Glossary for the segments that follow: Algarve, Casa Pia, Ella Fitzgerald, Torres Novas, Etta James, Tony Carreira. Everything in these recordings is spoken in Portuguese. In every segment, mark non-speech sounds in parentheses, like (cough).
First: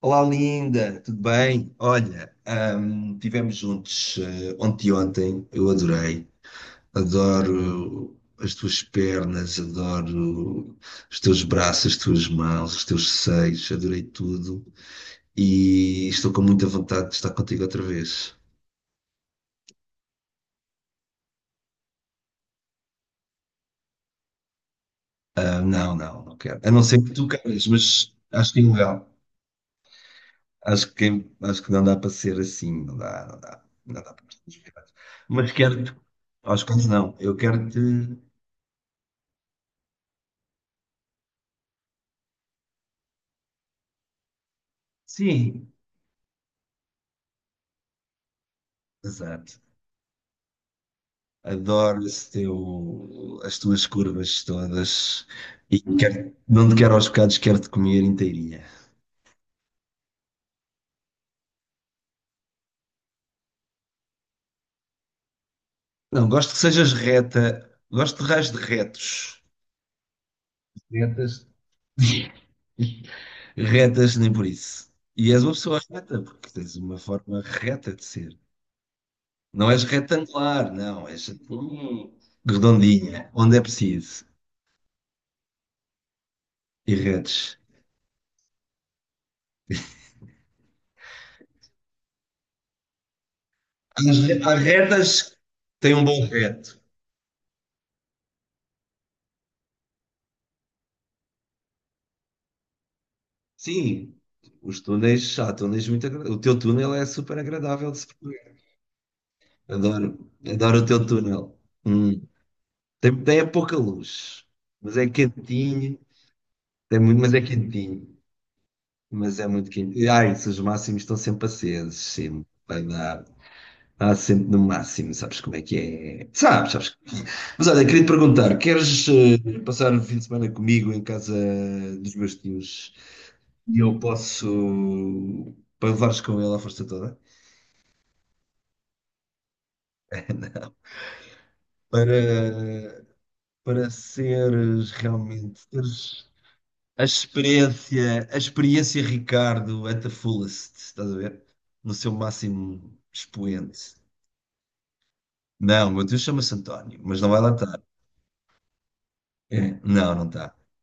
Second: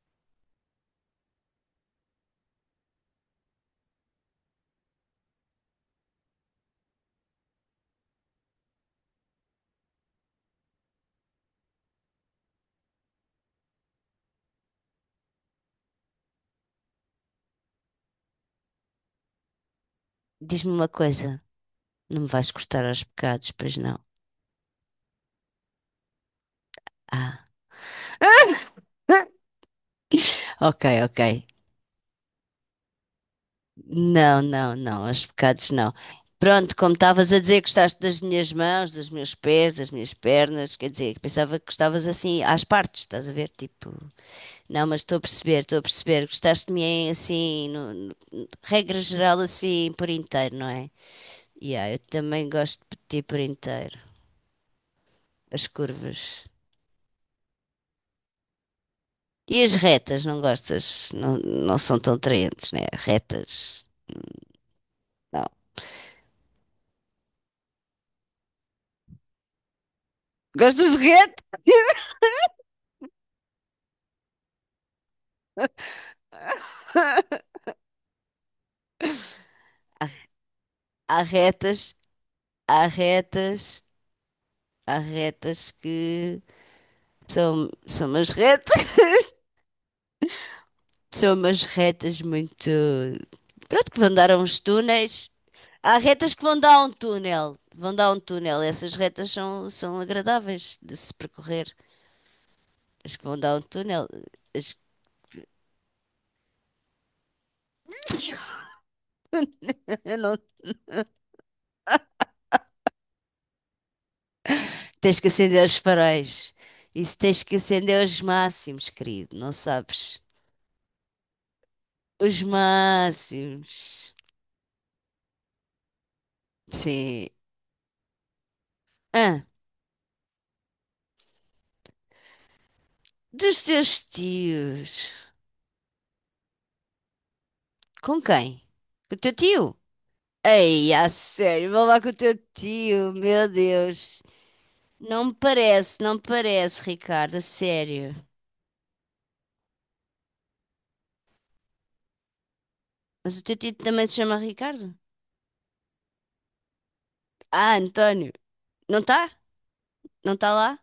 Olá, linda, tudo bem? Olha, tivemos juntos ontem e ontem, eu adorei. Adoro as tuas pernas, adoro os teus braços, as tuas mãos, os teus seios, adorei tudo. E estou com muita vontade de estar contigo outra vez. Diz-me uma coisa. Não me vais cortar aos pecados, pois não? Ah, não, não, não quero. A não ser que tu Ah, queiras, mas acho (laughs) que é ilegal. ok, Acho ok. que, acho que não dá para ser assim, não dá para ser. Não, não, assim. não, aos Mas pecados não. quero-te, acho Pronto, que como não, estavas eu a dizer que quero-te. gostaste das minhas mãos, dos meus pés, das minhas pernas, quer dizer, pensava que gostavas assim às partes, estás a ver? Tipo, não, mas estou a perceber, Sim, estou a perceber. Gostaste de mim assim, regra geral, exato. assim, por inteiro, não é? Yeah, eu Adoro esse também gosto de ti por teu, as tuas inteiro. curvas todas As e curvas. quero, não te quero aos bocados, quero-te comer inteirinha. E as retas, não gostas? Não, não são tão atraentes, né? Retas. Não. Não, gosto que sejas reta, gosto de raios de retos. Gostas de Retas. retas? (laughs) Retas, nem por isso. E és uma pessoa reta, porque tens uma forma (laughs) reta de ser. Não és Há retangular, não, há és retas, há redondinha, onde é retas, preciso. há retas que E retos. são, (laughs) são umas retas muito. Pronto, que vão dar a Há há uns retas túneis. que têm Há um bom retas que vão dar reto. a um túnel. Vão dar a um túnel. Essas retas são, são agradáveis de se percorrer. As que vão dar a um túnel. Sim, As... os túneis, há túneis muito agradáveis. O teu túnel é super agradável de se percorrer. (laughs) Adoro, Eu não. adoro o teu túnel. Hum. Tem, tem é pouca luz, mas é Tens que acender os quentinho. faróis. Tem Isso muito, mas é tens que acender quentinho. os máximos, querido, Mas é não muito quente. E, sabes? ai, se os máximos estão sempre acesos, Os sempre. Vai dar. máximos. Há sempre no máximo, sabes como é que é? Sabes, sabes. Sim. Mas olha, queria te perguntar: queres Ah, passar o fim de semana comigo em casa dos meus tios? dos E teus eu posso, tios. para levares com ele à força toda? Com quem? Com o teu tio? (laughs) Ei, a sério, vou lá com o teu para, tio, meu para Deus. seres Não me realmente, parece, não me teres parece, Ricardo, a sério. A experiência Ricardo at the fullest, estás a ver? No seu máximo Mas o teu tio expoente. também se chama Ricardo? Não, o meu tio chama-se António, mas não vai lá Ah, estar. António. Não está? Não, não Não está está. lá?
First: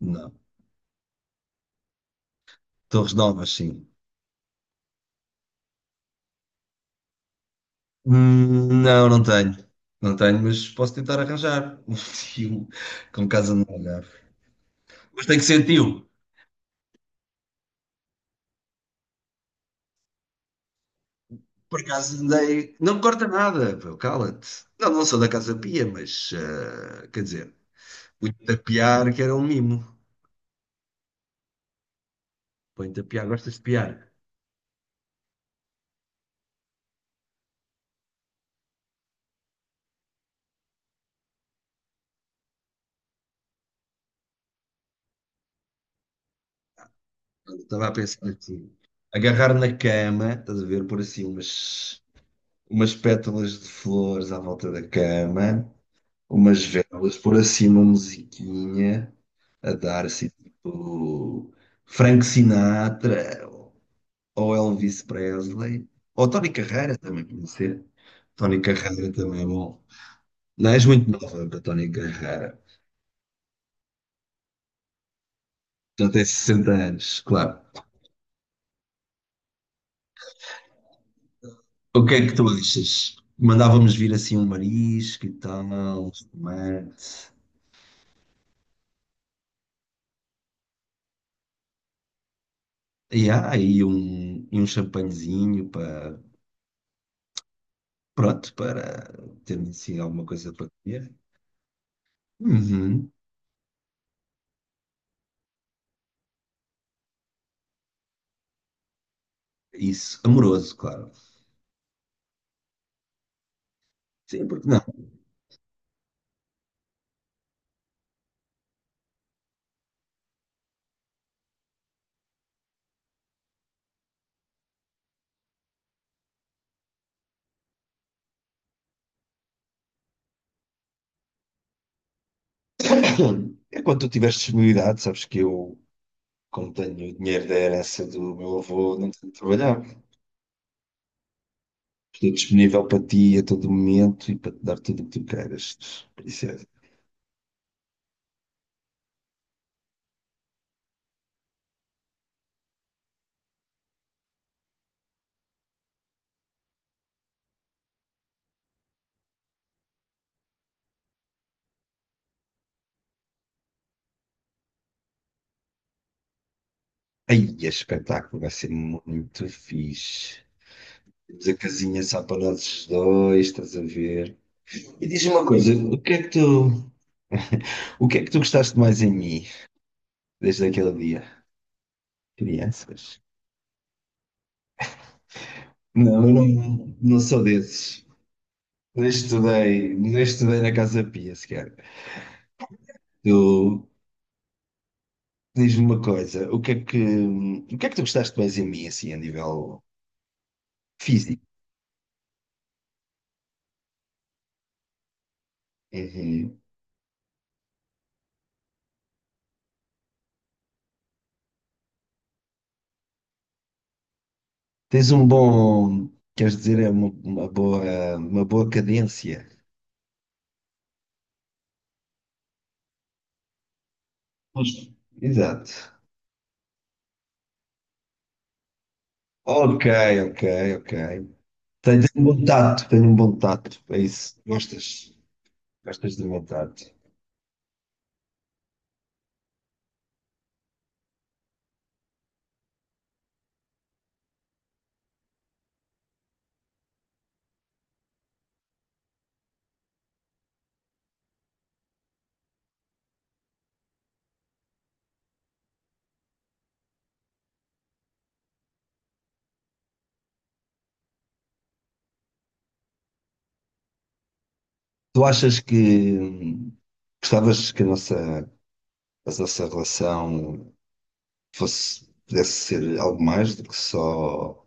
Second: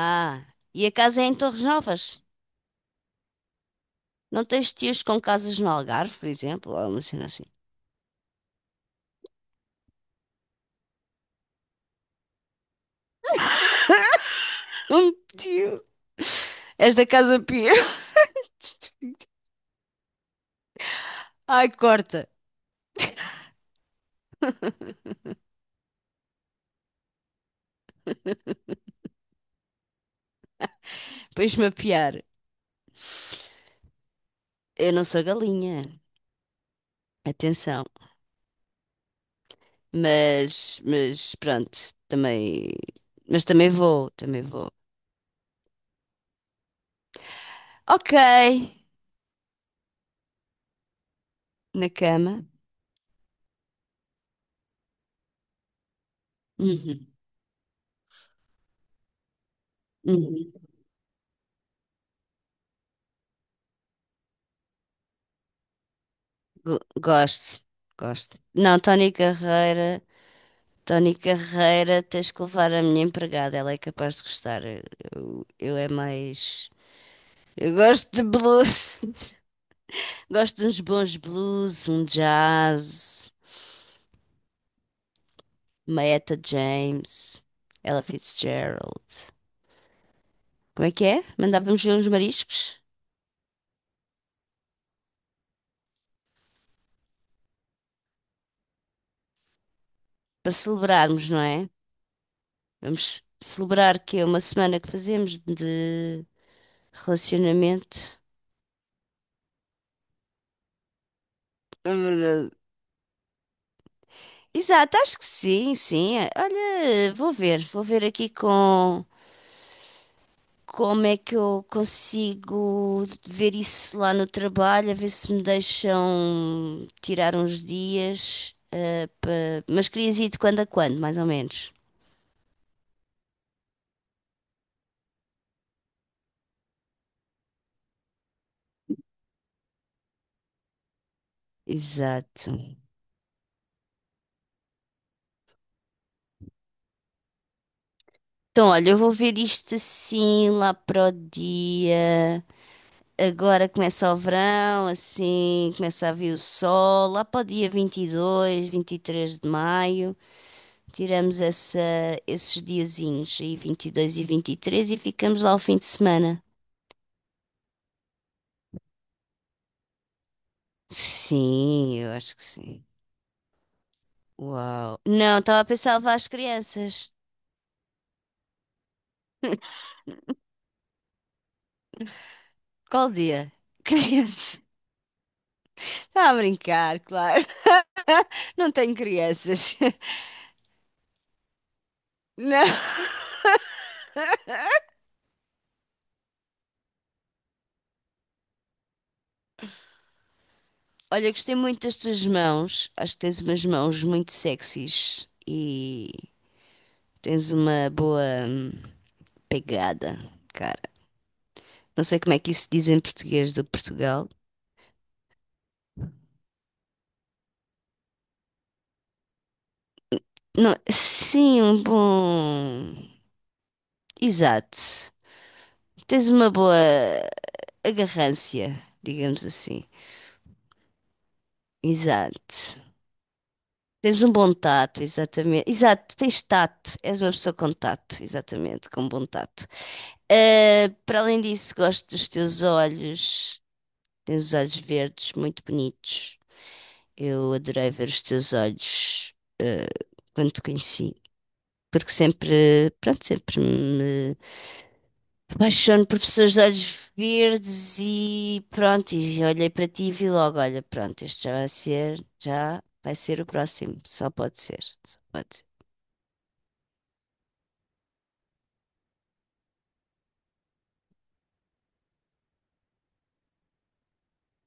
Não. e a casa é em Torres Novas? Torres Novas, sim. Não tens tios com casas no Algarve, por exemplo? Ou uma cena assim. Não, não tenho. Não tenho, mas posso tentar arranjar um (laughs) tio com casa no Algarve. Um Mas tem que ser tio. tio. És da Casa Pia. (laughs) Ai, Por acaso corta. andei. Não corta nada, pô, cala-te. Não, não sou da Casa Pia, mas quer dizer, põe-te a piar, que era um mimo. Pões-me a piar. Põe-te a piar, gostas de piar. Eu não sou galinha. Atenção. Mas pronto. Também. Mas também vou. Também vou. Pronto, estava a Ok. pensar assim. Agarrar na cama, estás a ver, por assim Na umas, cama. umas pétalas de flores à volta da cama, umas Uhum, velas, por assim uma musiquinha a dar assim, uhum. tipo, Frank Sinatra, ou Elvis Presley, ou Tony Carreira também, pode Gosto. ser. Gosto. Tony Não, Carrara Tony também é bom. Carreira. Não, és muito Tony nova para Tony Carreira, tens que Carrara. levar a minha empregada, ela é capaz de gostar. Eu é Já tens mais. 60 anos, claro. Eu gosto de blues, (laughs) gosto de uns bons blues, O um que é que tu achas? jazz, Mandávamos vir assim um marisco e tal, uma um Etta espumante. James, Ella Fitzgerald. Como é que é? Mandávamos ver uns mariscos E há aí um, e um champanhezinho para, pronto, para termos assim alguma para coisa para comer. celebrarmos, não é? Uhum. Vamos celebrar que é uma semana que fazemos de relacionamento. Isso, amoroso, claro. Sim, porque não? Exato, acho que sim, sim. Olha, vou ver aqui com. Como é que eu consigo ver isso lá no trabalho, a ver se me deixam tirar uns dias, pa- mas querias ir de quando a quando, mais ou menos. É quando tu tiveres disponibilidade, sabes que eu, como tenho o dinheiro da herança do meu avô, não tenho de trabalhar. Estou Exato. disponível para ti a todo momento e para te dar tudo o que tu queiras, princesa. Então, olha, eu vou ver isto assim lá para o dia. Agora começa o verão, assim, começa a vir o sol. Lá para o dia vinte e dois, vinte e três de maio, tiramos essa, esses diazinhos aí, vinte e três, e ficamos lá o fim de semana. Aí, é espetáculo, vai ser muito fixe. Temos a Sim, casinha eu só acho para que sim. nós dois, estás a ver? Uau. E diz-me Não, uma estava a coisa, pensar em o que levar é as que tu, crianças. o que é que tu gostaste mais em mim desde aquele dia? Qual Crianças? dia? Crianças. (laughs) Não, Está eu a não, brincar, não sou claro. desses. (laughs) Não tenho Nem crianças. estudei, nem (laughs) estudei na Casa Pia sequer. Não. Tu diz-me uma coisa, o que é que, o que é que tu gostaste mais em mim, assim, a nível Olha, físico? gostei muito das tuas mãos. Acho que tens umas mãos muito sexys e Uhum. tens uma boa hum, pegada, cara. Não sei como é que isso se diz em português do Portugal. Tens um bom, queres dizer, é uma boa cadência. Não, sim, um bom. Exato. Justo. Exato. Tens uma boa. A garrância, digamos assim. Ok, ok, ok. Tens um bom Exato. tato, tens um bom tato, é Tens um isso. bom tato, Gostas, exatamente. Exato, gostas de tens bom tato. tato. És uma pessoa com tato, exatamente, com bom tato. Ah, para além disso, gosto dos teus olhos. Tens os olhos verdes, muito bonitos. Eu adorei ver os teus olhos, ah, quando te conheci, porque sempre, pronto, sempre me apaixono por pessoas de olhos verdes e pronto, e olhei para ti e vi logo, olha, pronto, este já vai ser o próximo, só pode ser, só Tu pode achas ser. que gostavas que a nossa relação fosse, pudesse ser algo mais do que só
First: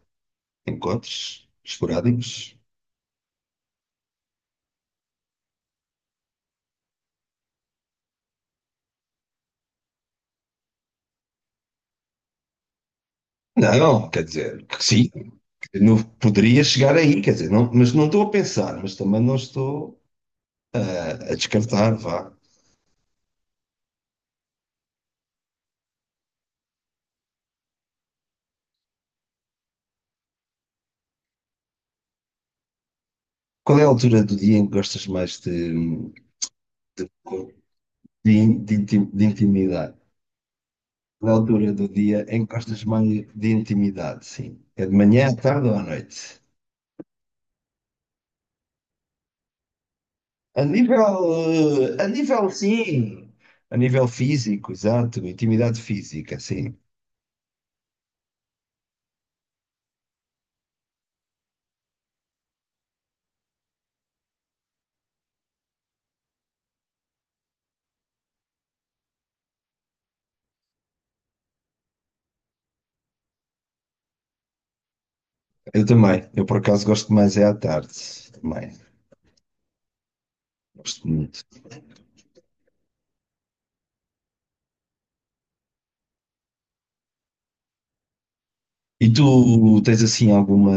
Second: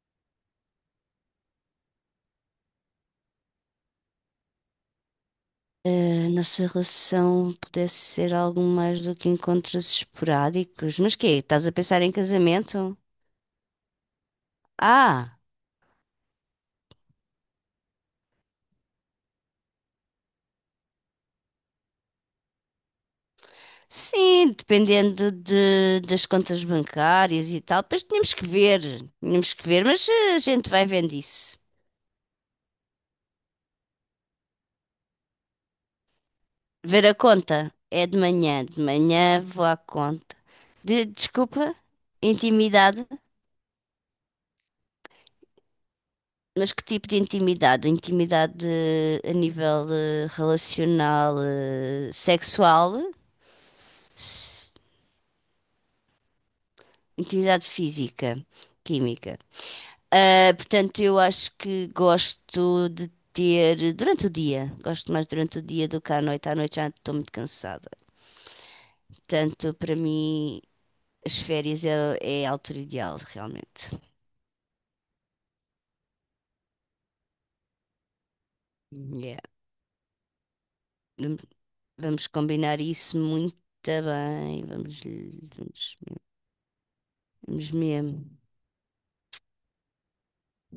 encontros esporádicos? A nossa relação pudesse ser algo mais do que encontros esporádicos, mas quê? Estás a pensar em casamento? Não, quer dizer, que sim, Ah, não poderia chegar aí, quer dizer, não, mas não estou a pensar, mas também não estou a descartar, vá. sim, dependendo de, das contas bancárias e tal, depois tínhamos que ver, mas a gente vai vendo isso. Qual é a altura do dia em que gostas mais Ver a conta. É de de, manhã. de De de manhã vou à intimidade? conta. Qual é a altura Desculpa, do dia em que gostas intimidade. mais de intimidade, sim? É de manhã, à tarde ou à noite? Mas que tipo de intimidade? Intimidade a nível A nível, relacional, a nível, sexual, sim. A nível físico, s- exato. Intimidade física, sim. intimidade física, química. Ah, portanto, eu acho que gosto de ter durante o dia. Gosto mais durante o dia do que à noite. À noite já estou muito cansada. Portanto, para mim, as férias é, é a altura ideal, realmente. Eu também. Eu, por acaso, gosto mais é à tarde. Também. Yeah. Gosto Vam- muito. Vamos combinar isso muito bem. Vamos, vamos mesmo. E tu tens assim alguma.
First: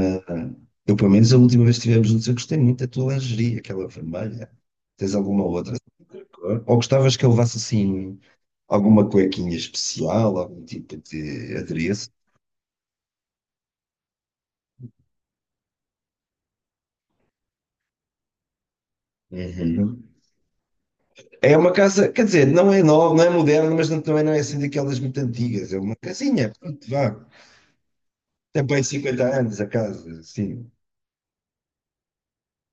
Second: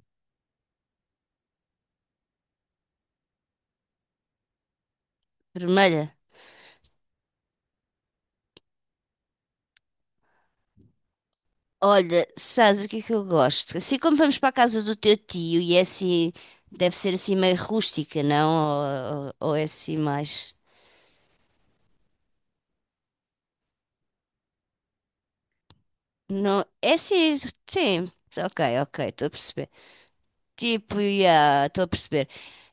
Eu, pelo menos, a última vez que estivemos juntos, eu gostei muito da tua lingerie, aquela vermelha. Tens alguma outra Vermelha. cor? Ou gostavas que eu levasse assim alguma cuequinha especial, algum tipo de adereço? Olha, sabes o que é que eu gosto? Assim como vamos para a casa do teu tio e é assim, deve ser assim meio rústica, não? Ou é assim Uhum. mais. É uma casa, quer dizer, não é nova, não é moderna, mas não- também não é assim daquelas muito antigas. É uma casinha, Não, pronto, é vá. assim, sim. Ok, Tem bem ok, estou a 50 anos a perceber. casa, sim. Tipo, já, estou a perceber.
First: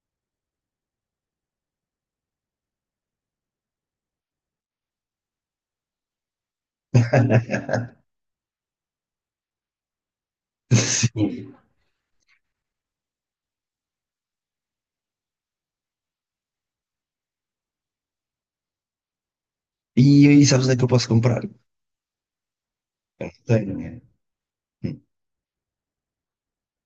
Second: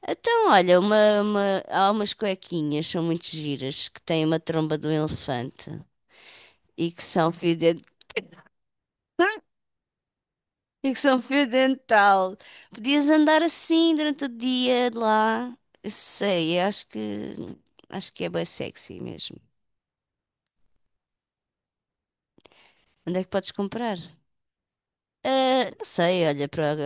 Então, olha, há umas cuequinhas, são muito giras, que têm uma tromba de um elefante e que são fio dentro. (laughs) E que são fio Sim. dental. Podias andar assim durante o dia de lá. Sei, acho que é bem sexy mesmo. E aí, sabes onde é que eu posso comprar? Onde é que podes comprar? Tenho. Ah, não sei, olha, para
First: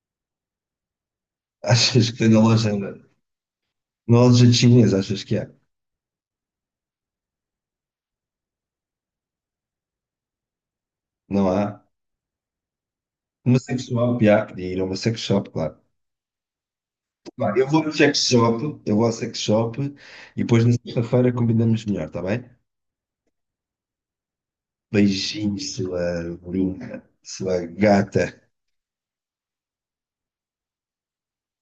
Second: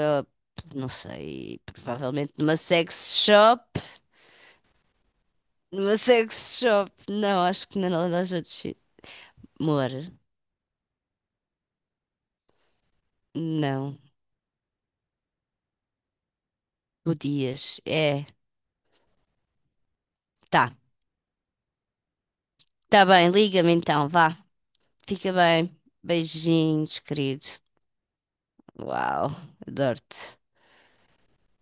não sei, Achas que tem provavelmente na numa loja? sex shop. Nós já chineses, achas que é? Numa sex shop. Não, acho que na loja de chi- amor. Não há? Uma sex Não. shop, há que ir a uma sex shop, claro. Vá, eu Podias. vou ao sex É. shop, eu vou ao sex shop e depois Tá. na sexta-feira combinamos melhor, está bem? Tá bem, liga-me então, vá. Fica Beijinhos, bem. sua Beijinhos, linda, querido. sua gata. Uau, adoro-te.